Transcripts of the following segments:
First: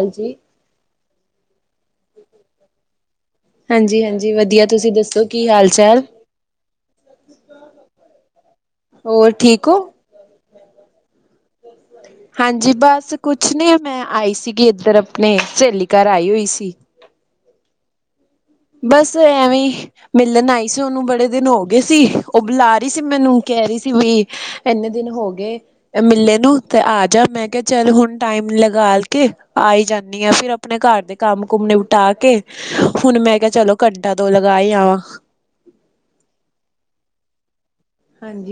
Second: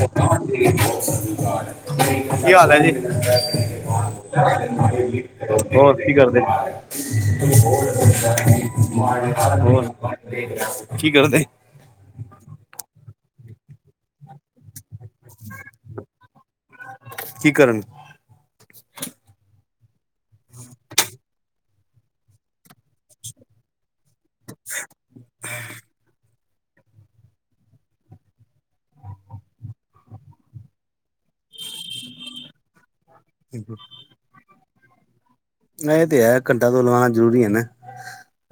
ਹਾਂਜੀ ਕੀ ਹਾਲ ਹੈ ਜੀਜ ਜਾ ਕੀ ਹਾਂਜੀ-ਹਾਂਜੀ ਹਾ ਵਧੀਆ ਤੁਸੀਂ ਦੱਸੋ ਹਾਲ ਕੀ ਹੋਰ ਚਾਲ ਕੀ ਕਰਦੇ ਹੋਰ ਠੀਕ ਹੋ? ਹੋਰ ਕੀ ਕਰਦੇ ਹਾਂਜੀ ਬਸ ਕੁਛ ਨੀ ਮੈਂ ਆਈ ਸੀਗੀ ਇੱਧਰ ਆਪਣੇ ਸਹੇਲੀ ਘਰ ਆਈ ਹੋਈ ਸੀ ਕੀ ਕਰਨ ਬਸ ਐਵੇਂ ਈ ਮਿਲਣ ਆਈ ਸੀ ਉਹਨੂੰ ਬੜੇ ਦਿਨ ਹੋਗ ਗੇਸੀ ਈ ਉਹ ਬੁਲਾ ਰਹੀ ਸੀ ਮੈਨੂੰ ਕਹਿ ਰਹੀ ਸੀ ਵੀ ਇਨੇ ਦਿਨ ਹੋ ਗਏ ਮਿਲੇ ਨੂੰ ਤੇ ਆ ਜਾ ਮੈਂ ਕਿਹਾ ਚੱਲ ਹੁਣ ਟਾਈਮ ਲਗਾ ਕੇ ਆਈ ਜਾਂਣੀ ਆ ਫਿਰ ਮੈ ਘਰ ਦੇ ਕੰਮ ਕੁਮ ਨਿਪਟਾ ਕੇ ਏ ਹੁਣ ਮੈਂ ਕਿਹਾ ਚਲੋ ਘੰਟਾ ਦੋ ਲਗਾ ਈ ਆਵਾਂ ਇਹ ਤੇ ਐ ਘੰਟਾ ਤੋਂ ਲਵਾਉਣਾ ਜ਼ਰੂਰੀ ਐ ਨਾ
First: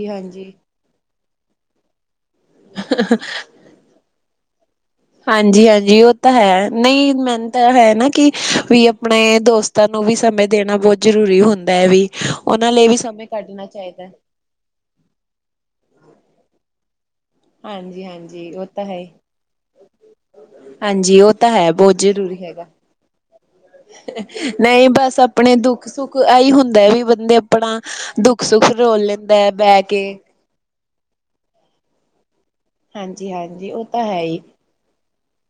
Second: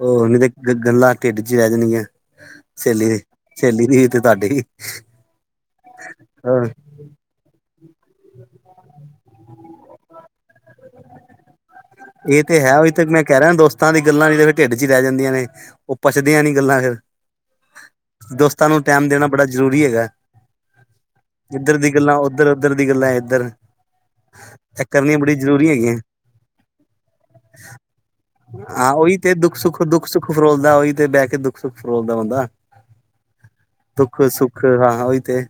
ਉਹ ਨਹੀ ਤੇ ਗੱਲਾਂ ਢਿੱਡ ਚ ਰਹਿ ਜਾਣੀਆਂ ਸਹੇਲੀ ਦੇ ਏ ਸਹੇਲੀ ਵੀ ਈ ਤੇ ਤਾਡੇ ਵੀ ਹਾਂਜੀ ਈ ਹਾਂਜੀ ਈ ਉਹ ਤਾਂ ਹਾਂ, ਐ ਨਹੀਂ ਮੈਨੂੰ ਤਾਂ ਹੈ ਨਾ ਆ ਕਿ ਵੀ ਆਪਣੇ ਦੋਸਤਾਂ ਨੂੰ ਵੀ ਸਮੇਂ ਦੇਣਾ ਬਹੁਤ ਜਰੂਰੀ ਹੁੰਦਾ ਐ ਵੀ ਇਹ ਤੇ ਉਹਨਾਂ ਹੈ ਲਈ ਉਹੀ ਵੀ ਤੇ ਮੈਂ ਸਮੇਂ ਕਹਿ ਕੱਢ ਰਿਹਾ ਮੈ ਦੋਸਤਾਂ ਦੀ ਚਾਹੀਦਾ ਐ ਗੱਲਾਂ ਨਹੀਂ ਤੇ ਫਿਰ ਢਿੱਡ ਚ ਰਹਿ ਜਾਂਦੀਆਂ ਨੇ ਉਹ ਪੱਚਦੀਆਂ ਨਹੀ ਗੱਲਾਂ ਆ ਫੇਰ ਹਾਂਜੀ ਈ ਹਾਂਜੀ ਈ ਦੋਸਤਾਂ ਨੂੰ ਟਾਇਮ ਦੇਣਾ ਬੜਾ ਜ਼ਰੂਰੀ ਹੈਗਾ ਐ ਹਾਂਜੀ ਉਹ ਤਾਂ ਹੈ ਬਹੁਤ ਜਰੂ ਏਧਰ ਉਧਰ ਦੀ ਗੱਲਾਂ ਆ ਇੱਧਰ ਆ ਨਈ ਬਸ ਆਪਣੇ ਦੁੱਖ ਹੈਗੀਆਂ ਸੁੱਖ ਐਈ ਹੁੰਦਾ ਵੀ ਬੰਦੇ ਆਪਣਾ ਆ ਦੁੱਖ ਸੁੱਖ ਹਾਂ ਫਰੋਲ ਉਹੀ ਤੇ ਲੈਂਦਾ ਐ ਦੁੱਖ ਸੁੱਖ ਬਹਿ ਕੇ ਦੁੱਖ ਸੁੱਖ ਫਰੋਲਦਾ ਹੋਈ ਤੇ ਬਹਿ ਕੇ ਦੁੱਖ ਸੁੱਖ ਫਰੋਲਦਾ ਬੰਦਾ ਆ ਹਾਂਜੀ ਈ ਹਾਂਜੀ ਈ ਉਹ ਤਾਂ ਹੈ ਈ ਕਰਨਾ ਵੀ ਤੇ ਏ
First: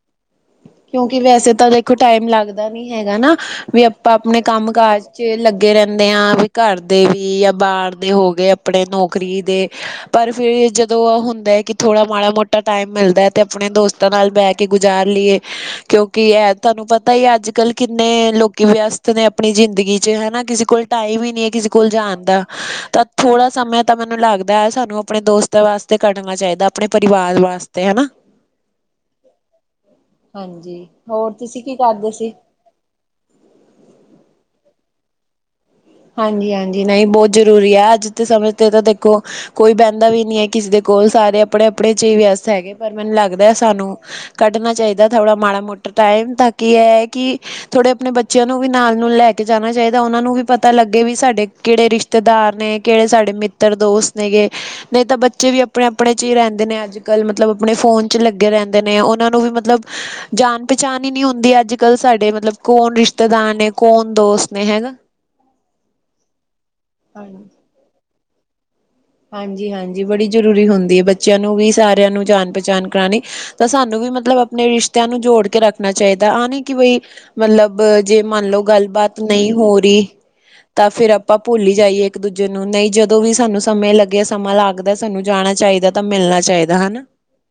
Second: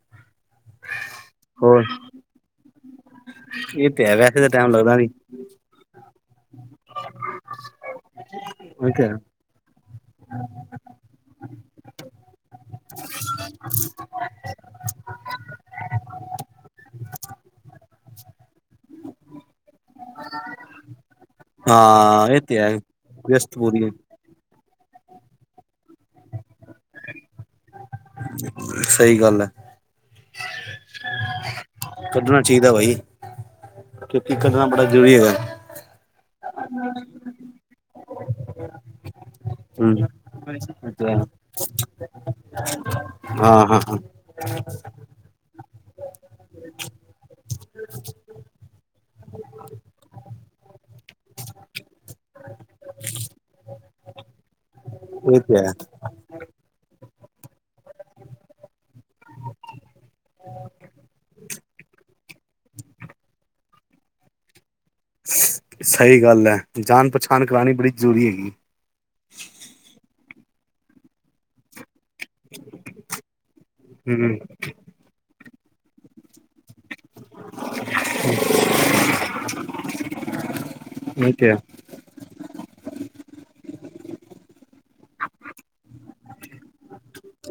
ਕਿਉਂਕਿ ਈ ਵੈਸੇ ਤਾਂ ਵੇਖੋ ਟਾਈਮ ਲੱਗ ਆ ਤਾ ਹੀ ਹੈਗਾ ਨਾ ਆ ਵੀ ਇਹ ਤੇ ਆਪਾਂ ਹੈ ਵੈਸੇ ਆਪਣੇ ਤਾਂ ਟਾਈਮ ਕੰਮ ਲੱਗਦਾ ਕਾਜ ਨੀ ਚ ਲੱਗੇ ਰਹਿੰਣੇ ਆ ਵੀ ਘਰ ਦੇ ਵੀ ਜਾਂ ਬਾਰ ਦੇ ਹੋ ਗਏ ਆਪਣੇ ਉਹ ਤੇ ਹੈ। ਨੌਕਰੀ ਦੇ ਏ ਪਰ ਫਿਰ ਜਦੋਂ ਉਹ ਹੁੰਦਾ ਐ ਕਿ ਥੋੜ੍ਹਾ ਆ ਮਾੜਾ ਮੋਟਾ ਟਾਈਮ ਮਿਲਦਾ ਤੇ ਆਪਣੇ ਦੋਸਤਾਂ ਨਾਲ ਬਹਿ ਕੇ ਗੁਜ਼ਾਰ ਪਰੀ ਲੀਏ ਕਿਉਂਕਿ ਐ ਤਾਨੂੰ ਪਤਾ ਹੀ ਅੱਜ ਕੱਲ੍ਹ ਕਿੰਨੇ ਲੋਕੀ ਵਿਅਸਤ ਨੇ ਆਪਣੀ ਜ਼ਿੰਦਗੀ ਚ ਜਿਵੇ ਨਾ ਕਿਸੇ ਕੋਲ ਟਾਈਮ ਈ ਨਹੀ ਐ ਕਿਸੇ ਕੋਲ ਜਾਣ ਹਾਂ ਦਾ ਇਹ ਆ ਤੇ ਹੈ ਤਾਂ ਥੋੜਾ ਵਿਅਸਤ ਸਮੇਂ ਪੂਰੀ ਤਾਂ ਮੈਨੂੰ ਲੱਗਦਾ ਬਹਿ ਸਾਨੂੰ ਆਪਣੇ ਦੋਸਤਾਂ ਵਾਸਤੇ ਕੱਢਣਾ ਚਾਈ ਦਾ ਆਪਣੇ ਪਰਿਵਾਰ ਵਾਸਤੇ ਹਨਾ ਆ ਸਹੀ ਗੱਲ ਐ ਹਾਂਜੀ ਈ ਹੋਰ ਤੁਸੀਂ ਈ ਕੱਢਣਾ ਆ ਚਾਹੀਦਾ ਬਾਈ ਕਿਉਂਕਿ ਕੱਢਣਾ ਬੜਾ ਜ਼ਰੂਰੀ ਹੈਗਾ ਐ ਹਾਂਜੀ ਈ ਹਾਂਜੀ ਈ ਨਈ ਬਹੁਤ ਜ਼ਰੂਰੀ ਐ ਅੱਜ ਤੇ ਸਮੇਂ ਤੇ ਤਾਂ ਦੇਖੋ ਓ ਕੋਈ ਹੂੰ ਬਹਿੰਦਾ ਵੀ ਨਹੀ ਐ ਕਿਸੇ ਦੇ ਕੋਲ ਸਾਰੇ ਆਪਣੇ ਆਪਣੇ ਚ ਈ ਵਿਅਸਤ ਹੈਗੇ ਪਰ ਮੈਨੂੰ ਲੱਗਦਾ ਐ ਹਾਂ ਹਾਂ ਸਾਨੂੰ ਹਾਂ ਕੱਢਣਾ ਚਾਹੀਦਾ ਐ ਥੋੜਾ ਮਾੜਾ ਮੋਟਾ ਟਾਈਮ ਤਾਂ ਕੀ ਇਹ ਐ ਕਿ ਥੋੜੇ ਆਪਣੇ ਬੱਚਿਆਂ ਨੂੰ ਵੀ ਨਾਲ ਨੂਲ ਲੈ ਕੇ ਜਾਣਾ ਚਾਹੀਦਾ ਉਹਨਾਂ ਨੂੰ ਵੀ ਪਤਾ ਪਤਾ ਲੱਗੇ ਏ ਕੇ ਸਾਡੇ ਕਿਹੜੇ ਰਿਸ਼ਤੇਦਾਰ ਨੇ ਕਿਹੜੇ ਸਾਡੇ ਮਿੱਤਰ ਦੋਸਤ ਨੇਗੇੇ ਏ ਨਹੀਂ ਤਾਂ ਇਹ ਬੱਚੇ ਵੀ ਤੇ ਹੈ ਆਪਣੇ ਆਪ ਆਪਣੇ ਚ ਈ ਰਹਿੰਦੇ ਨੇ ਅੱਜ ਕੱਲ੍ਹ ਮਤਲਬ ਆਪਣੇ ਫੋਨ ਚ ਆ ਲੱਗੇ ਰਹਿੰਦੇ ਨੇ ਉਹਨਾਂ ਨੂੰ ਵੀ ਮਤਲਬ ਜਾਣ ਪਛਾਣ ਨੀ ਹੁੰਦੀ ਈ ਅੱਜ ਕੱਲ੍ਹ ਸਾਡੇ ਮਤਲਬ ਕੌਣ ਰਿਸ਼ਤੇਦਾਰ ਨੇ ਕੌਣ ਦੋਸਤ ਨੇ ਹੈਨਾ ਸਹੀ ਗੱਲ ਐ ਜਾਣ ਪਛਾਣ ਬਣਾਣੀ ਬੜੀ ਜ਼ਰੂਰੀ ਹੈਗੀ ਈ ਹਾਂਜੀ ਈ ਹਾਂਜੀ ਈ ਬੜੀ ਜ਼ਰੂਰੀ ਹੁੰਦੀ ਈ ਬੱਚਿਆਂ ਨੂੰ ਵੀ ਸਾ ਮਡੀਆ ਨੂੰ ਜਾਣ ਪਹਿਚਾਣ ਕਰਾਣੀ ਈ ਤਾਂ ਸਾਨੂੰ ਵੀ ਹੂੰ ਮਤਲਬ ਆਪਣੇ ਰਿਸ਼ਤਿਆਂ ਨੂੰ ਜੋੜ ਕੇ ਰੱਖ ਨਾ ਚਾਈਦਾ ਆ ਨਈ ਕਿ ਬਈ ਮਤਲਬ ਜੇ ਮੰਨ ਲਓ ਗੱਲਬਾਤ ਨਈ ਹੋ ਰੀ ਤਾਂ ਫਿਰ ਇਹ ਆਪਾਂ ਤੇ ਹੈ ਭੁੱਲ ਈ ਜਾਈਏ ਇੱਕ ਦੂਜੇ ਨੂੰ, ਨਈ ਜਦੋਂ ਵੀ ਸਾਨੂੰ ਸਮੇਂ ਲੱਗੇ, ਸਮਾਂ ਲੱਗਦਾ ਸਾਨੂੰ ਜਾਣਾ ਚਾਈਦਾ ਤਾਂ ਮਿਲਨਾ ਚਾਈਦਾ ਹਨਾ।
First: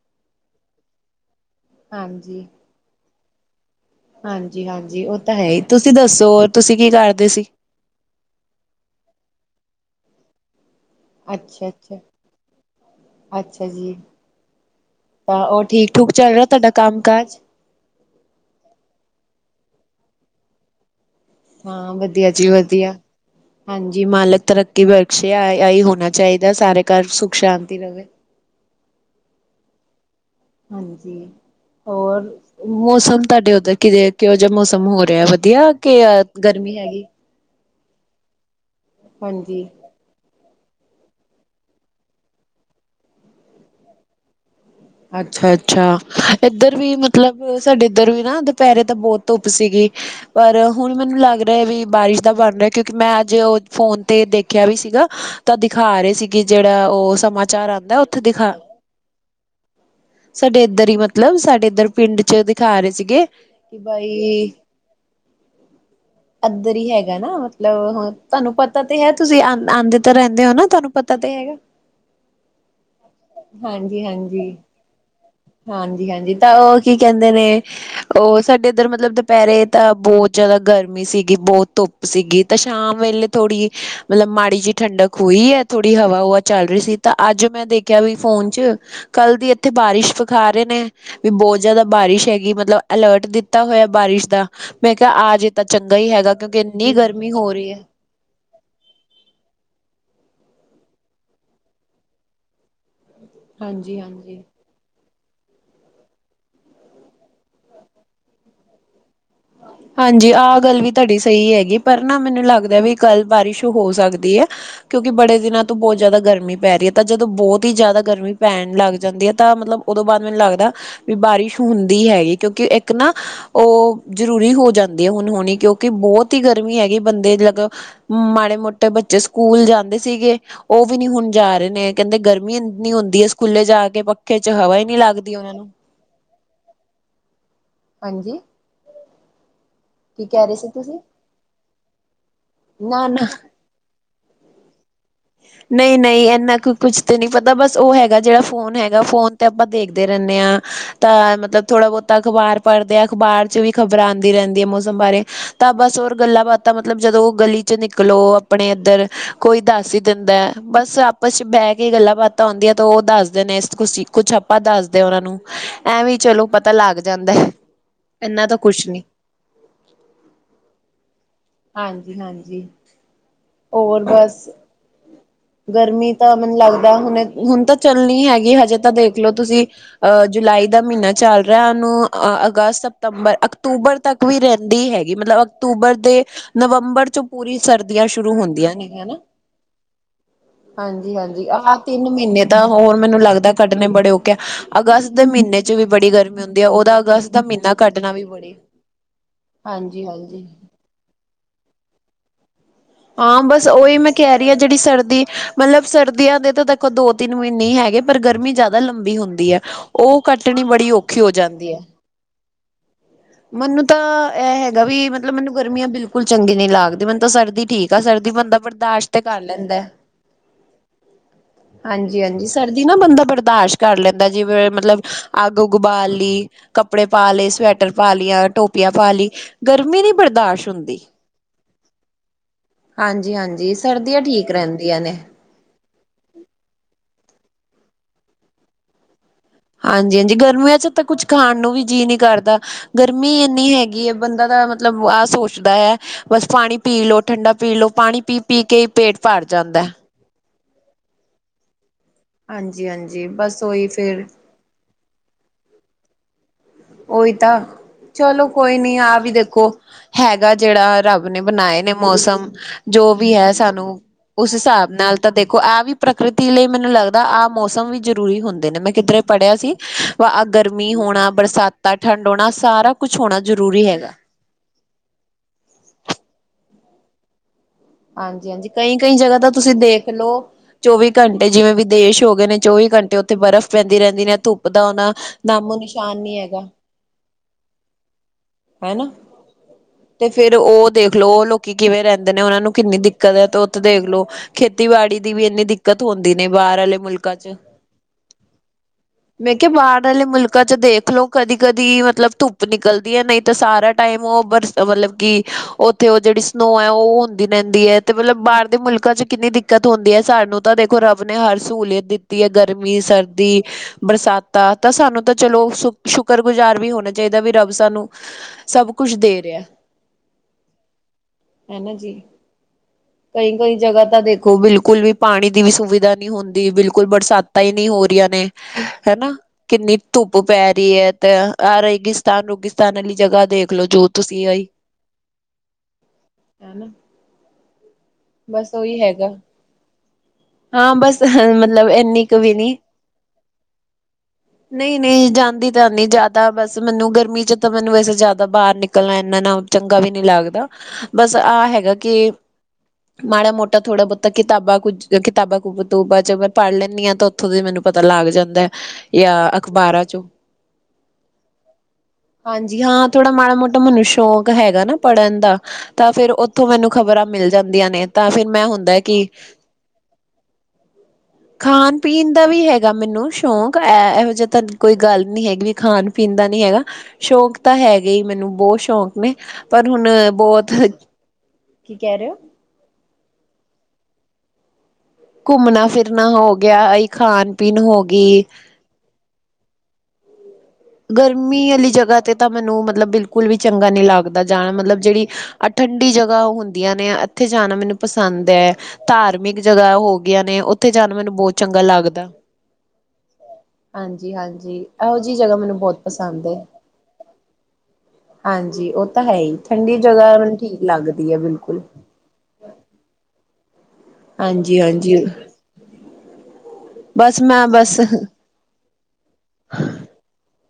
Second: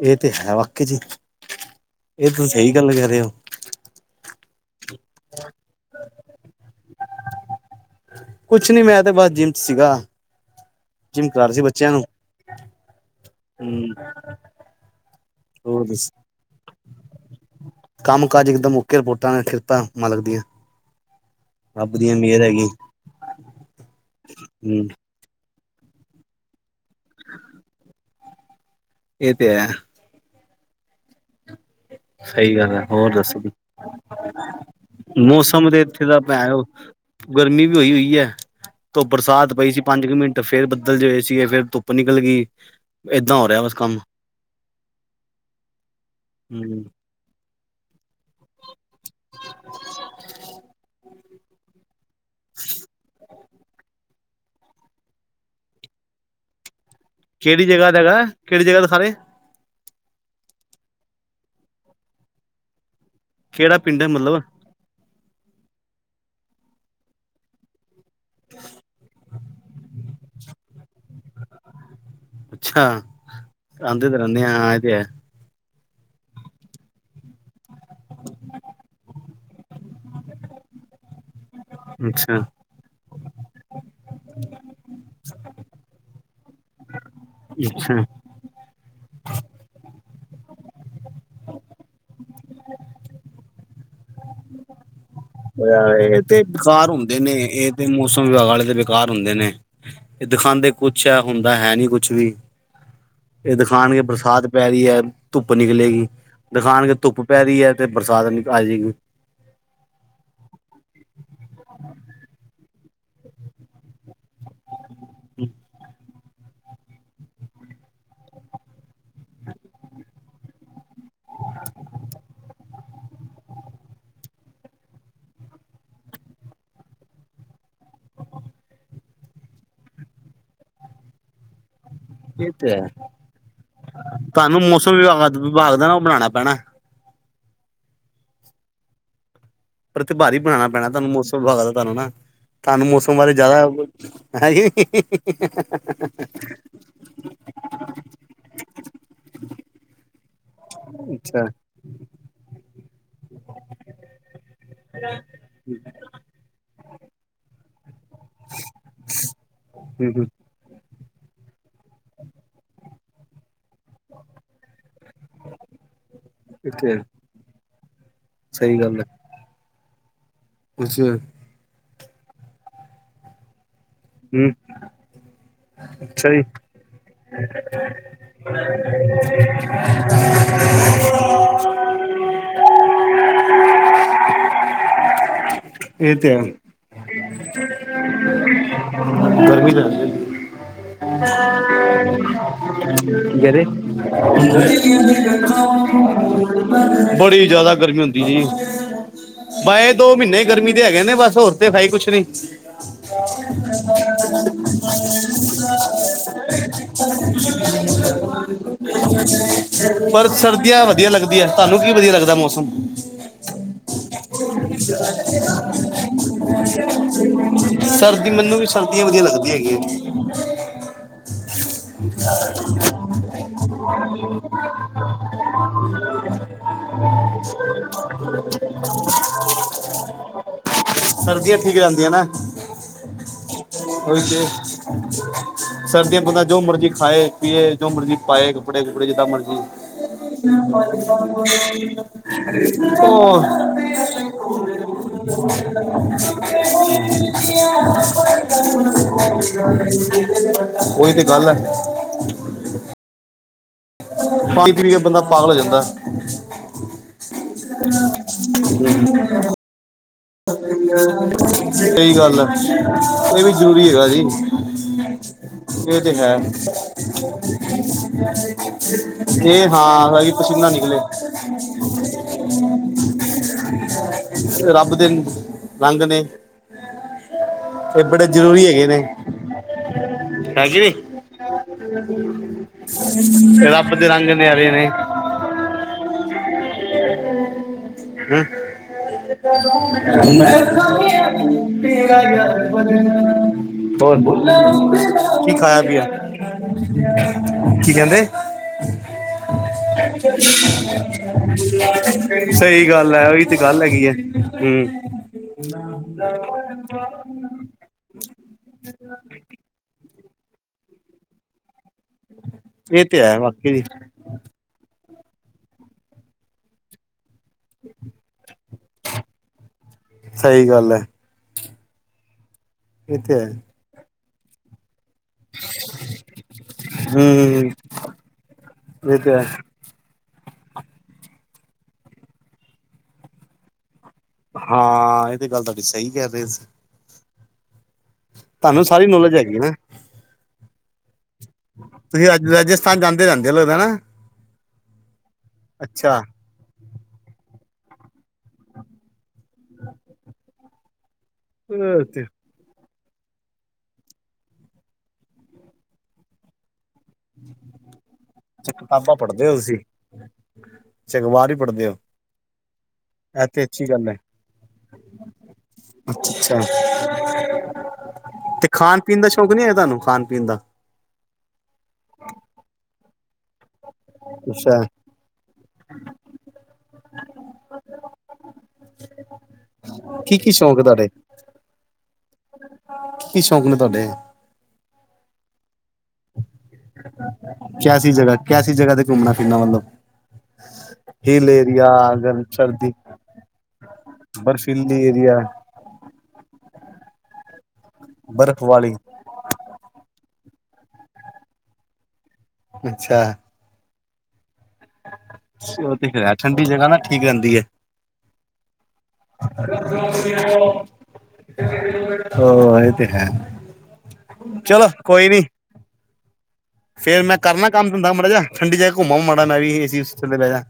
ਏ ਤੇ ਹੈ ਵਾਕੇ 'ਚ ਏ ਹਾਂਜੀ। ਤਾਂ ਸਈ ਗੱਲ ਕੈ ਰੇ ਓ। ਹਾਂਜੀ-ਹਾਂਜੀ ਓ ਤਾਂ ਹੈ ਈ, ਤੁਸੀਂ ਦੱਸੋ ਤੁਸੀਂ ਕੀ ਕਰਦੇ ਸੀ? ਕੁਛ ਨੀ ਮੈਂ ਤੇ ਬਸ ਜਿੰਮ 'ਚ ਸੀਗਾ। ਜਿੰਮ ਕਰਾ ਰਯਾ ਸੀ ਬੱਚੇਆਂ ਅੱਛਾ-ਅੱਛਾ, ਨੂੰ ਅੱਛਾ ਅੱਛਾ ਜੀ। ਹੂੰ। ਤਾਂ ਓ ਹੋਰ ਦੱਸ, ਠੀਕ-ਠੂਕ ਚੱਲ ਰਯਾ ਤੁਆਡਾ ਕੰਮ ਕਾਜ? ਕੰਮ ਕਾਜ ਇਕਦਮ ਓਕੇ ਰਿਪੋਰਟਾਂ ਨੇ ਸਿਫਤਾਂ ਮਾਲਕ ਦੀਆਂ। ਹਾਂ, ਰੱਬ ਦੀਆਂ ਵਦੀਆ ਮਿਹਰ ਜੀ ਹੈਗੀ ਵਦੀਆ, ਹਾਂਜੀ ਮਾਲਕ ਤਰੱਕੀ ਹੂੰ ਵ ਸ਼ੇ, ਆਈ ਹੋਨਾ ਚਾਈਦਾ, ਸਾਰੇ ਘਰ ਸੁੱਖ-ਸ਼ਾਂਤੀ ਰਵੇ। ਏ ਤੇ ਐ। ਹਾਂਜੀ, ਹੋਰ ਸਹੀ ਗੱਲ ਹੈ ਹੋਰ ਮੌਸਮ ਦੱਸੋ ਤੁਆਡੇ ਓਧਰ ਕਿਦੇ, ਕਿਹੋ ਜਯਾ ਮੌਸਮ ਹੋ ਰਯਾ ਮੌਸਮ ਵਦੀਆ ਦੇ ਕੀ ਇੱਥੇ ਦਾ ਭੈਣ ਗਰਮੀ ਹੈਗੀ। ਗਰਮੀ ਵੀ ਹੋਈ ਹੋਈ ਐ, ਤੋਂ ਬਰਸਾਤ ਹਾਂਜੀ। ਪਈ ਸੀ। ਪੰਜ ਕੁ ਮਿੰਟ ਫਿਰ ਬੱਦਲ ਜੇ ਹੋਏ ਸੀਗੇ ਫੇਰ ਧੁੱਪ ਨਿਕਲ ਗੀ ਏਦਾਂ ਹੋ ਰਯਾ ਬਸ ਕੰਮ। ਅੱਛਾ-ਅੱਛਾ ਏਧਰ ਹਮ ਵੀ ਮ ਮਤਲਬ ਸਾਡੇ ਏਧਰ ਵੀ ਨਾ ਦੁਪੈਰੇ ਤਾਂ ਬੋਤ ਧੁੱਪ ਸੀਗੀ। ਪਰ ਹੁਨਾ ਮੈਨੂੰ ਲੱਗ ਰਯਾ ਵੀ ਬਾਰਿਸ਼ ਦਾ ਬਨਾ ਰਯਾ ਕਿਉਂਕਿ ਮੈਂ ਅੱਜ ਓ ਫੋਨ ਤੇ ਦੇਖੇਆ ਵੀ ਸੀਗਾ ਤਾਂ ਦਿਖਾ ਰੇ ਸੀਗੇ ਜੇੜਾ ਓ ਸਮਾਚਾਰ ਆਂਦਾ ਓਥੇ ਦਿਖਾ [unintelligible] ਸਾਰੇ ਸਾਡੇ ਏਧਰ ਈ ਮਤਲਬ ਸਾਡੇ ਏਧਰ ਪਿੰਡ 'ਚ ਦਿਖਾ ਰੇ ਸੀਗੇ ਕਿਹੜਾ ਪਿੰਡ ਹੈ ਮਤਲਬ ਬਾਈ ਐਦਰ ਈ ਹੈਗਾ ਨਾ ਮਤਲਬ ਹੁਨ ਤੁਆਨੂੰ ਪਤਾ ਤੇ ਹੈ, ਤੁਸੀਂ ਆ ਆਂਦੇ ਤਾ ਰੈਂਦੇ ਓ ਤੁਆਨੂੰ ਪਤਾ ਤੇ ਹੈਗਾ। ਅੱਛਾ! ਹਾਂਜੀ ਆਂਦੇ ਤਾ ਰੈਨੇ ਹਾਂਜੀ ਆ, ਐ ਤਾ ਹੈ। ਹਾਂਜੀ-ਹਾਂਜੀ ਤਾਂ ਓ ਕੀ ਕਹਿੰਦੇ ਨੇ ਓ ਸਾਡੇ ਏਧਰ ਮਤਲਬ ਦੁਪੈਰੇ ਤਾਂ ਬੋਤ ਜਾਦਾ ਗਰਮੀ ਸੀਗੀ ਬੋਤ ਧੁੱਪ ਅੱਛਾ ਸੀਗੀ ਤਾਂ ਸ਼ਾਮ ਵੇਲੇ ਥੋੜ੍ਹੀ ਮਤਲਬ ਮਾੜੀ ਜੀ ਠੰਡਕ ਹੋਈ ਏ ਥੋੜੀ ਹਵਾ-ਹੁਵਾ ਚੱਲ ਰੀ ਸੀ ਤਾਂ ਅੱਜ ਮੈਂ ਦੇਖੇਆ ਅੱਛਾ ਵੀ ਫੋਨ 'ਚ ਕੱਲ ਦੀ ਐਥੇ ਬਾਰਿਸ਼ ਵਖਾ ਰੇ ਨੇ। ਵੀ ਬੋਤ ਜਾਦਾ ਬਾਰਿਸ਼ ਹੈਗੀ, ਮਤਲਬ ਅਲਰਟ ਦਿੱਤਾ ਹੋਏਆ ਬਾਰਿਸ਼ ਦਾ ਮੈਂ ਕੇਆ ਆ ਜੇ ਤਾਂ ਚੰਗਾ [unintelligible] ਹੀ ਏ ਹੈਗਾ ਤੇ ਕਿਉਂਕਿ ਬੇਕਾਰ ਇੰਨੀ ਹੁੰਦੇ ਗਰਮੀ ਨੇ, ਹੋ ਏ ਰਹੀ ਹੈ ਤੇ ਮੌਸਮ ਵਿਭਾਗ ਵਾਲੇ ਦੇ ਵ ਬੇਕਾਰ ਹੁੰਦੇ ਨੇ, ਏ ਦਿਖਾਂਦੇ ਕੁਛ ਆ ਹੁੰਦਾ ਹੈ ਨੀ ਕੁਛ ਵੀ। ਏ ਦਿਖਾਨਾਗੇ ਹਾਂਜੀ-ਹਾਂਜੀ ਬਰਸਾਤ ਪੈ ਰੀ ਐ ਧੁੱਪ ਨਿਕਲੇਗੀ, ਦਿਖਾਨਾਗੇ ਧੁੱਪ ਪੈ ਰੀ ਐ ਤੇ ਬਰਸਾਤ ਆ ਜੇ ਗੀ। ਹਾਂਜੀ ਆਹ ਗੱਲ ਵੀ ਤੁਆਡੀ ਸਈ ਹੈਗੀ ਪਰ ਨਾ ਮੈਨੂੰ ਲੱਗਦਾ ਵੀ ਕੱਲ ਬਾਰਿਸ਼ ਹੋ ਸਕਦੀ ਐ। ਕਿਉਂਕਿ ਬੜੇ ਦਿਨਾਂ ਤੋਂ ਬੋਤ ਜਾਦਾ ਗਰਮੀ ਪੈ ਰੀ ਏ ਤਾਂ ਜਦੋਂ ਬੋਤ ਈ ਜਾਦਾ ਗਰਮੀ ਪੈਣ ਲੱਗ ਜਾਂਦੀ ਏ ਤਾਂ ਮਤਲਬ ਓਦੋਂ ਬਾਦ ਮੈਨੂੰ ਲੱਗਦਾ ਵੀ ਬਾਰਿਸ਼ ਹੁੰਦੀ ਹੈਗੀ ਕਿਉਂਕਿ ਇੱਕ ਨਾ ਓ ਜ਼ਰੂਰੀ ਹੋ ਜਾਂਦੀ ਏ ਹੁਨਾ ਹੋਣੀ ਕਿਉਂਕਿ ਬੋਤ ਈ ਗਰਮੀ ਹੈਗੀ ਬੰਦੇ ਦੇ ਮਤ ਮਾੜੇ ਮੋਟੇ ਬੱਚੇ ਸਕੂਲ ਜਾਂਦੇ ਸੀਗੇ ਓ ਵੀ ਨੀ ਹੁਨ ਜਾ ਰੇ ਨੇ। ਕੈਂਦੇ ਇਹ ਗਰਮੀ ਤੇ ਹੈ ਇੰਨੀ ਹੁੰਦੀ ਏ ਸਕੂਲੇ ਜਾ ਕੇ ਪੱਖੇ 'ਚ ਹਵਾ ਈ ਨੀ ਲੱਗਦੀ ਓਨਾਂ ਨੂੰ। ਨਵਾਂ ਬਣਾਣਾ ਪੈਣਾ। ਹਾਂਜੀ। ਪਰ ਐਥੇ ਬਾਰ ਈ ਬਣਾਣਾ ਪੈਣਾ, ਤੁਹਾਨੂੰ ਮੌਸਮ ਵਿਭਾਗ ਦਾ ਤੁਆਨੂੰ ਨਾ। ਤਾਨੂੰ ਮੌਸਮ ਬਾਰੇ ਜਾਦਾ, ਹੈਂ ਜੀ ਏਨਾ ਕੁ ਕੁਛ ਤੇ ਨੀ ਪਤਾ ਬਸ ਓਹ ਹੈਗਾ ਜੇੜਾ ਫੋਨ ਹੈਗਾ, ਫੋਨ ਤੇ ਅਪਾਂ ਦੇਖਦੇ ਰੈੰਨੇ ਆ। ਤਾਂ ਅੱਛਾ ਮਤਲਬ ਥੋੜਾ ਬੌਤਾ ਅਖ਼ਬਾਰ ਪੜ੍ਹਦੇ ਆ, ਅਖ਼ਬਾਰ ਚ ਵੀ ਖ਼ਬਰ ਆਂਦੀ ਰੈੰਦੀ ਏ ਮੌਸਮ ਬਾਰੇ। ਤਾਂ ਬਸ ਹੋਰ ਗੱਲਾਂ-ਬਾਤਾਂ ਮਤਲਬ ਜਦੋਂ ਓਹ ਗਲੀ ਚ ਨਿਕਲੋ ਅਪਣੇ ਏਧਰ ਕੋਈ ਦੱਸ ਈ ਦਿੰਦੈ। ਬਸ ਆਪਸ ਚ ਬੈਹ ਕੇ ਗੱਲਾਂ-ਬਾਤਾਂ ਹੂੰਦੀਆਂ ਤੇ ਓਹ ਦੱਸਦੇ ਨੇ ਇਸ ਕੁਸੀ਼, ਕੁਛ ਆਪਾਂ ਦੱਸਦੇ ਆ ਓਹਨਾਂ ਨੂੰ। ਐਂਵੇ ਈ ਚਲੋ ਪਤਾ ਲੱਗ ਤੇ ਜਾਂਦੈ, ਇਨ੍ਹਾ ਦਾ ਸਹੀ ਕੁਛ ਨੀ। [inaudible] ਕੁਛ ਹਾਂਜੀ-ਹਾਂਜੀ, ਔਰ ਬਸ ਹਮ ਗਰਮੀ ਅੱਛਾ ਤਾਂ ਜੀ ਮੈਨੂੰ ਲੱਗਦੈ ਹੁਣੇ, ਹੁਣ ਤਾਂ ਚੱਲਣੀ ਹੈਗੀ ਹਜੇ ਤਾਂ ਦੇਖ ਲੋ ਤੁਸੀਂ ਅਹ ਜੁਲਾਈ ਦਾ ਮ੍ਹੀਨਾ ਚੱਲ ਰਿਐ ਓਨੂੰ ਅਹ ਅਗਸਤ, ਸਤੰਬਰ, ਅਕਤੂਬਰ ਤੱਕ ਵੀ ਰੈੰਦ ਦੀ ਹੈਗੀ ਮਤਲਬ ਅਕਤੂਬਰ ਇਹ ਦੇ ਤੇ ਹੈ ਨਵੰਬਰ ਚ ਪੂਰੀ ਸਰਦੀਆਂ ਸ਼ੁਰੂ ਹੁੰਦੀਆਂ ਨੇ। ਹਨਾ ਗਰਮੀ ਤਾ ਹੈਜੇ ਪੂਰੀ। ਹਾਂਜੀ ਹਾਂਜੀ ਆਹ ਤਿੰਨ ਮਹੀਨੇ ਤਾਂ [inaudible] ਹੋਰ ਕੀ ਮੈਨੂੰ ਲੱਗਦਾ ਕੈਰੇ? [inaudible] ਕੱਢਣੇ ਬੜੇ ਔਖੇ ਆ ਅਗਸਤ ਦੇ ਮਹੀਨੇ ਚ ਵੀ ਬੜੀ ਗਰਮੀ ਹੁੰਦੀ ਆ ਉਹਦਾ ਅਗਸਤ ਦਾ ਬੜੀ ਜੈਦਾ ਮਹੀਨਾ ਗਰਮੀ ਕੱਢਣਾ ਹੁੰਦੀ ਵੀ ਏ ਜੀ। ਬੜੀ ਬਾ ਏ ਹਾਂਜੀ ਦੋ ਮ੍ਹੀਨੇ ਹਾਂਜੀ ਈ ਗਰਮੀ ਦੇ ਹੈਗੇ ਨੇ, ਬਸ ਹੋਰ ਤੇ ਹੈ ਈ ਕੁੱਛ ਨੀ। ਆਂ ਬਸ ਓਈ ਮੈਂ ਕੈ ਰੀ ਆ ਜੇੜੀ ਸਰਦੀ, ਮਤਲਬ ਸਰਦੀਆਂ ਦੇ ਤਾਂ ਦੇਖੋ ਦੋ ਤਿੰਨ ਮੀਨੇ ਈ ਹੈਗੇ, ਪਰ ਗਰਮੀ ਜਾਦਾ ਲੰਬੀ ਹੁੰਦੀ ਹੈ, ਓਹ ਪਰ ਕੱਟਣੀ ਸਰਦੀਆਂ ਬੜੀ ਵਧੀਆ ਔਖੀ ਹੋ ਲੱਗਦੀ ਹੈ ਜਾਂਦੀ ਐ। ਤੁਹਾਨੂੰ ਕੀ ਵਧੀਆ ਲੱਗਦੈ ਮੌਸਮ। [inaudible] [inaudible] ਤਾਂ ਇਹ ਹੈਗਾ ਵੀ ਮਤਲਬ ਮੈਨੂੰ ਗਰਮੀਆਂ ਬਿਲਕੁਲ ਚੰਗੀ ਨਹੀਂ ਲੱਗਦੀ ਮੈਨੂੰ ਤਾਂ ਸਰਦੀ ਠੀਕ ਆ ਸਰਦੀ ਬੰਦਾ ਮੈਨੂੰ ਵੀ ਸਰਦੀਆਂ ਬਰਦਾਸ਼ਤ ਤੇ ਵਧੀਆ ਕਰ ਲੱਗਦੀਆਂ ਹੈਗੀਐ। ਲੈਂਦਾ ਹਾਂਜੀ ਹਾਂਜੀ, ਸਰਦੀ ਨਾ ਬੰਦਾ ਬਰਦਾਸ਼ ਕਰ ਲੈਂਦੈ। ਜਿਵੇਂ, ਮਤਲਬ ਅੱਗ-ਉਗ ਬਾਲ ਲੀ। ਕੱਪੜੇ ਪਾ ਲੇ, ਸਵੈਟਰ ਪਾ ਲੀਆਂ, ਟੋਪੀਆਂ ਪਾ ਲੀ, ਗਰਮੀ ਨੀ ਬਰਦਾਸ਼ ਹੁੰਦੀ। ਸਰਦੀਆਂ ਠੀਕ ਹਾਂਜੀ-ਹਾਂਜ ਓਈ ਤੇ [inaudible] ਸਰਦੀਆਂ ਬੰਦਾ ਜੋ ਮਰਜ਼ੀ ਖਾਏ-ਪੀਏ, ਜੋ ਮਰਜ਼ੀ ਪਾਏ ਕੱਪੜੇ-ਕੁੱਪੜੇ ਜਿੱਦਾਂ ਮਰਜ਼ੀ। ਹਾਂਜੀ-ਹਾਂਜੀ ਗਰਮੀਆਂ 'ਚ ਤਾਂ ਕੁਛ ਖਾਣ ਨੂੰ ਵੀ ਜੀਅ ਨੀ ਕਰਦਾ। [inaudible] ਗਰਮੀ ਹੋਰ ਇੰਨੀ ਹੈਗੀ ਹੈ ਬੰਦਾ ਤਾਂ ਮਤਲਬ ਆਹ ਸੋਚਦਾ ਹੈ ਬਸ ਪਾਣੀ ਪੀ ਲਓ ਠੰਡਾ ਪੀ ਲਓ ਪਾਣੀ [unintelligible] ਪੀ-ਪੀ ਕੇ ਹੀ ਪੇਟ ਭਰ ਜਾਂਦਾ। ਓਈ ਤੇ ਗੱਲ ਐ। ਹਾਂਜੀ-ਹਾਂਜੀ, ਬਸ ਓਹੀ ਫੇਰ ਪਾਣੀ ਪੀ ਕੇ ਬੰਦਾ ਪਾਗਲ ਹੋ ਜਾਂਦੈ। ਓਈ ਤਾਂ, ਚਲੋ ਕੋਈ ਨੀ ਆ ਵੀ ਦੇਖੋ ਹੈਗਾ ਜੇੜਾ ਰੱਬ ਨੇ ਬਣਾਏ ਨੇ ਸਹੀ ਗੱਲ ਹੈ ਮੌਸਮ, ਜੋ ਵੀ ਇਹ ਹੈ ਜ਼ਰੂਰੀ ਸਾਨੂੰ ਹੈਗਾ ਜੀ ਉਸ ਹਿਸਾਬ ਨਾਲ ਤਾਂ ਦੇਖੋ, ਆਹ ਵੀ ਇਹ ਤੇ ਹੈ ਪ੍ਰਾਕਿਰਤੀ ਲਈ ਮੈਨੂੰ ਲੱਗਦਾ ਆਹ ਮੌਸਮ ਵੀ ਜਰੂਰੀ ਹੁੰਦੇ ਨੇ। ਮੈਂ ਕਿੱਧਰੇ ਪੜਿਆ ਇਹ ਸੀ, ਹਾਂ ਵ ਹੈਗੀ ਆ ਪਸੀਨਾ ਗਰਮੀ ਨਿਕਲੇ ਹੋਣਾ, ਬਰਸਾਤਾਂ, ਠੰਡ ਹੋਣਾ, ਸਾਰਾ ਕੁਛ ਹੋਣਾ ਜ਼ਰੂਰੀ ਹੈਗਾ। ਰੱਬ ਦੇ ਰੰਗ ਨੇ। [inaudible] ਇਹ ਬੜੇ ਜ਼ਰੂਰੀ ਹਾਂਜੀ-ਹਾਂਜੀ, ਹੈਗੇ ਨੇ ਕਈ-ਕਈ ਜਗ੍ਹਾ ਤਾਂ ਤੁਸੀਂ ਦੇਖ ਲੋ ਹੈਗੇ ਚੋਵੀ ਘੰਟੇ ਜਿਵੇਂ ਵਿਦੇਸ਼ ਹੋਗੇ ਨੇ ਚੋਵੀ ਘੰਟੇ ਓਥੇ ਬਰਫ਼ ਨੇ ਰੱਬ ਪੈਂਦੀ ਦੇ ਰੈੰਦੀ ਰੰਗ ਨੇ, ਧੁੱਪ ਆਰੇ ਦਾ ਓਨਾ ਨਾਮੋ ਨਿਸ਼ਾਨ ਨੀ ਹੈਗਾ। [inaudible] ਹੰ ਹੈਨਾ। ਤੇ ਫੇਰ ਓ ਦੇਖਲੋ, ਓਹ ਲੋਕੀ ਕਿਵੇਂ ਰੈਂਦੇ ਨੇ ਓਨਾ ਨੂੰ ਕਿੰਨੀ ਦਿੱਕਤ ਏ, ਤੇ ਓਥ ਤ ਦੇਖਲੋ, ਹੋਰ ਖੇਤੀਬਾੜੀ ਦੀ ਵੀ ਕੀ ਏਨੀ ਖਾਇਆ ਦਿੱਕਤ ਪੀਆ ਹੁੰਦੀ ਨੇ ਬਾਰ ਆਲੇ ਮੁਲਕਾਂ ਚ। ਕੀ ਕਹਿੰਦੇ ਮੈਂ ਕਿਆ ਬਾਰ ਆਲੇ ਮੁਲਕਾਂ ਚ ਦੇਖਲੋ ਕਦੀ-ਕਦੀ ਮਤਲਬ ਧੁੱਪ ਸਹੀ ਨਿਕਲਦੀ ਗੱਲ ਐ ਹੈ ਨਈ ਉਹੀ ਤੇ ਗੱਲ ਸਾਰਾ ਹੈਗੀ ਹੈ ਟਾਈਮ ਓ ਬਰ ਹੂੰ ਮਤਲਬ ਕੀ ਓਥੇ ਓ ਜੇੜੀ ਸਨੋ ਐ ਓ ਹੁੰਦੀ ਰੈਂਦੀ ਐ ਤੇ ਮਤਲਬ ਬਾਰ ਦੇ ਮੁਲਕਾਂ ਚ ਕਿੰਨੀ ਦਿੱਕਤ ਹੁੰਦੀ ਐ ਸਾਨੂੰ ਤਾਂ ਦੇਖੋ ਰੱਬ ਨੇ ਹਰ ਸਹੂਲੀਅਤ ਦਿੱਤੀ ਐ ਗਰਮੀ, ਇਹ ਤੇ ਹੈ ਸਰਦੀ, ਵਾਕਈ ਜੀ ਬਰਸਾ ਤਾ-ਤਾ ਸਾਨੂੰ ਤਾਂ ਚਲੋ ਸੁ ਸ਼ੁਕਰ-ਗੁਜ਼ਾਰ ਵੀ ਹੋਣਾ ਚਾਈਦਾ ਵੀ ਰੱਬ ਸਾਨੂੰ ਸਭ ਕੁਝ ਦੇ ਰਿਆ ਸਹੀ ਗੱਲ ਹੈ ਹੈਨਾ ਜੀ। ਇਹ ਤੇ ਹੈ ਕਈ-ਕਈ ਜਗਾ ਤਾਂ ਦੇਖੋ ਬਿਲਕੁਲ ਵੀ ਪਾਣੀ ਦੀ ਵੀ ਸੁਵਿਧਾ ਨੀ ਹੁੰਦੀ ਬਿਲਕੁੱਲ ਬਰਸਾਤਾਂ ਹੂੰ ਈ ਨੀ ਹੋ ਰੀਆਂ ਨੇ ਇਹ ਹੈਨਾ ਤੇ ਹੈ ਕਿੰਨੀ ਧੁੱਪ ਪੈ ਰੀ ਐ ਤ ਆਹ ਰੇਗਿਸਤਾਨ-ਰੁਗੀਸਤਾਨ ਆਲੀ ਜਗ੍ਹਾ ਦੇਖ ਲੋ ਜੂ ਹਾਂ ਏ ਤੇ ਗੱਲ ਤਾਡੀ ਸਈ ਕੈ ਰੇ ਸੀ ਹਨਾ ਬਸ ਤੁਹਾਨੂੰ ਓਈ ਸਾਰੀ ਹੈਗਾ ਨੌਲੇਜ ਹੈਗੀ ਨਾ ਹਾਂ ਬਸ [unintelligible] ਤੁਸੀਂ ਕੁ ਵੀ ਨੀ ਰਾਜ-ਰਾਜਸਥਾਨ ਜਾਂਦੇ ਰੈਂਦੇ ਓ ਲਗਦਾ ਹਨਾ? ਨਈ-ਨਈ ਜਾਂਦੀ ਤਾਂ ਨੀ ਜਾਦਾ ਬਸ ਸ ਮਨੂੰ ਗਰਮੀ ਚ ਤਾਂ ਮੈਨੂੰ ਵੈਸੇ ਜਾਦਾ ਬਾਰ ਨਿਕਲਣਾ ਇੰਨਾ ਨਾ ਚੰਗਾ ਵੀ ਨੀ ਲੱਗਦਾ। ਬਸ ਆ ਹੈਗਾ ਇਹ ਕੇ ਤੇ ਮਾੜਾ ਮੋਟਾ ਥੋੜ੍ਹਾ ਬੋਤਾ ਕਿਤਾਬਾਂ ਕੁਝ ਕਿਤਾਬਾਂ ਕੁੂਬ [unintelligible] ਚ ਪੜ੍ਹ ਲੇਨੀ ਆ [unintelligible] ਉੱਥੋਂ ਦੀ ਮੈਨੂੰ ਪਤਾ ਲੱਗ ਜਾਂਦੈ ਅੱਛਾ ਕਿਤਾਬਾਂ ਯਾਂ ਅਖ਼ਬਾਰਾਂ ਚੋਂ। ਛ ਅਖ਼ਬਾਰ ਈ ਪੜ੍ਹਦੇ ਓ। ਹਾਂਜੀ ਹਾਂ ਥੋੜਾ ਮਾੜਾ-ਮੋਟਾ ਮੈਨੂੰ ਸ਼ੌਕ ਹੈਗਾ ਨਾ ਪੜ੍ਹਨ ਦਾ ਤਾਂ ਫਿਰ ਓ ਅੱਛਾ ਥੋਂ ਮੈਨੂੰ ਖ਼ਬਰਾਂ ਮਿਲ ਜਾਂਦੀਆਂ ਨੇ ਤਾਂ ਫਿਰ ਮੈਂ ਤੇ ਹੁੰਦਾ ਖਾਣ ਹੈ ਪੀਣ ਕੀ ਦਾ ਸ਼ੌਕ ਨਹੀਂ ਹੈ ਤੁਹਾਨੂੰ ਖਾਣ ਪੀਣ ਦਾ ਖਾਣ-ਪੀਣ ਦਾ ਵੀ ਹੈਗਾ ਮੈਨੂੰ ਸ਼ੌ ਕ ਐ ਐਹੋ ਜਾ ਤਾਂ ਅੱਛਾ ਕੋਈ ਗੱਲ ਨੀ ਹੈਗੀ ਵੀ ਖਾਣ-ਪੀਣ ਦਾ ਨੀ ਹੈਗਾ ਸ਼ੌਂਕ, ਤਾਂ ਹੈਗੇ ਈ ਮੈਨੂੰ ਬੋਤ ਸ਼ੌਂਕ ਨੇ ਪਰ ਹੁਣ ਕੀ ਕੀ ਬੋਤ ਸ਼ੌਕ ਹੈ ਤੁਹਾਡੇ ਕੀ ਕੈ ਰੇ ਓ? ਕੀ ਸ਼ੌਂਕ ਨੇ ਤੁਹਾਡੇ? ਘੁੰਮਣਾ-ਫਿਰਨਾ ਹੋ ਗਿਆ ਆਈ ਖਾਣ-ਪੀਣ ਹੋਗੀ। ਘੁੰਮਣਾ-ਫਿਰਨਾ ਮਤਲਬ? ਗਰਮੀ ਅਲੀ ਜਗ੍ਹਾ ਤੇ ਤਾਂ ਮੈਨੂੰ ਮਤਲਬ ਬਿਲਕੁਲ ਵੀ ਚੰਗਾ ਨੀ ਲੱਗਦਾ ਜਾਣਾ ਮਤਲਬ ਜੇੜੀ ਅ ਠੰਡੀ ਜਗ੍ਹਾ ਹੁੰਦੀਆਂ ਨੇ ਏਥੇ ਜਾਣਾ ਮੈਨੂੰ ਪਸੰਦ ਐ ਵਾਲੀ ਧਾਰ ਮਿਕ ਜਗ੍ਹਾ ਹੋ ਗਈਆਂ ਨੇ ਉੱਥੇ ਜਾਣ ਮੈਨੂੰ ਬੋਤ ਚੰਗਾ ਲੱਗਦਾ। ਅੱਛਾ। ਹਾਂਜੀ-ਹਾਂਜੀ ਏਹੋ ਜੀ ਜਗ੍ਹਾ ਮੈਨੂੰ ਬਹੁਤ [unintelligible] ਰਿਆ ਪਸੰਦ ਹੈ ਠੰਡੀ ਜਗ੍ਹਾ ਨਾ ਠੀਕ ਰੈਂਦੀ ਐ। ਹਾਂਜੀ, ਓ ਤਾਂ ਹੈ ਹੀ ਠੰਡੀ ਜਗ੍ਹਾ ਮੈਨੂੰ ਠੀਕ ਲੱਗਦੀ ਐ ਬਿਲਕੁੱਲ। ਹੋ ਏ ਤੇ ਹੈ ਹਾਂਜੀ ਚਲੋ ਹਾਂਜੀ ਕੋਈ ਨੀ। ਫੇਰ ਮੈਂ ਬਸ ਕਰਨਾ ਕੰਮ ਬਸ ਧੰਦਾ ਮਾੜਾ ਜਾ ਠੰਡੀ ਜਗ੍ਹਾ ਘੁੰਮ ਆਵਾਂ ਮਾੜਾ ਮੈਂ ਵੀ ਏਸੀ-ਉਸੀ ਥੱਲੇ ਬੈਜਾ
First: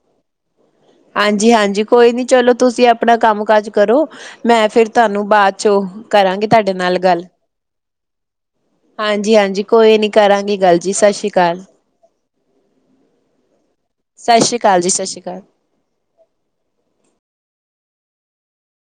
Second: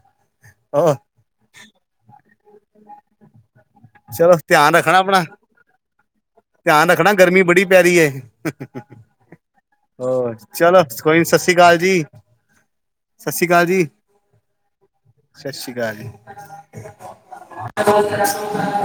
ਓ ਹਾਂਜੀ-ਹਾਂਜੀ ਕੋਈ ਨੀ ਚਲੋ ਤੁਸੀਂ ਆਪਣਾ ਕੰਮ-ਕਾਜ਼ ਕਰੋ, ਚਲੋ ਮੈਂ ਧਿਆਨ ਫਿਰ ਰੱਖਣਾ ਆਪਣਾ ਤੁਹਾਨੂੰ ਬਾਦ ਚੋਂ ਕਰਾਂਗੀ ਤੁਹਾਡੇ ਧਿਆਨ ਨਾਲ ਰੱਖਣਾ ਗੱਲ ਗਰਮੀ ਬੜੀ ਪੈ ਰਹੀ ਹੈ ਹਾਂਜੀ-ਹਾਂਜੀ ਕੋਈ ਨੀ ਕਰਾਂਗੀ ਗੱਲ ਜੀ ਸ਼ਸ਼ੀਕਾਲ। ਸਸੀਕਾਲ ਜੀ। ਸ਼ਸ਼ੀ ਕਾਲ ਜੀ ਸ਼ਸ਼ੀ ਕਾਲ। [inaudible]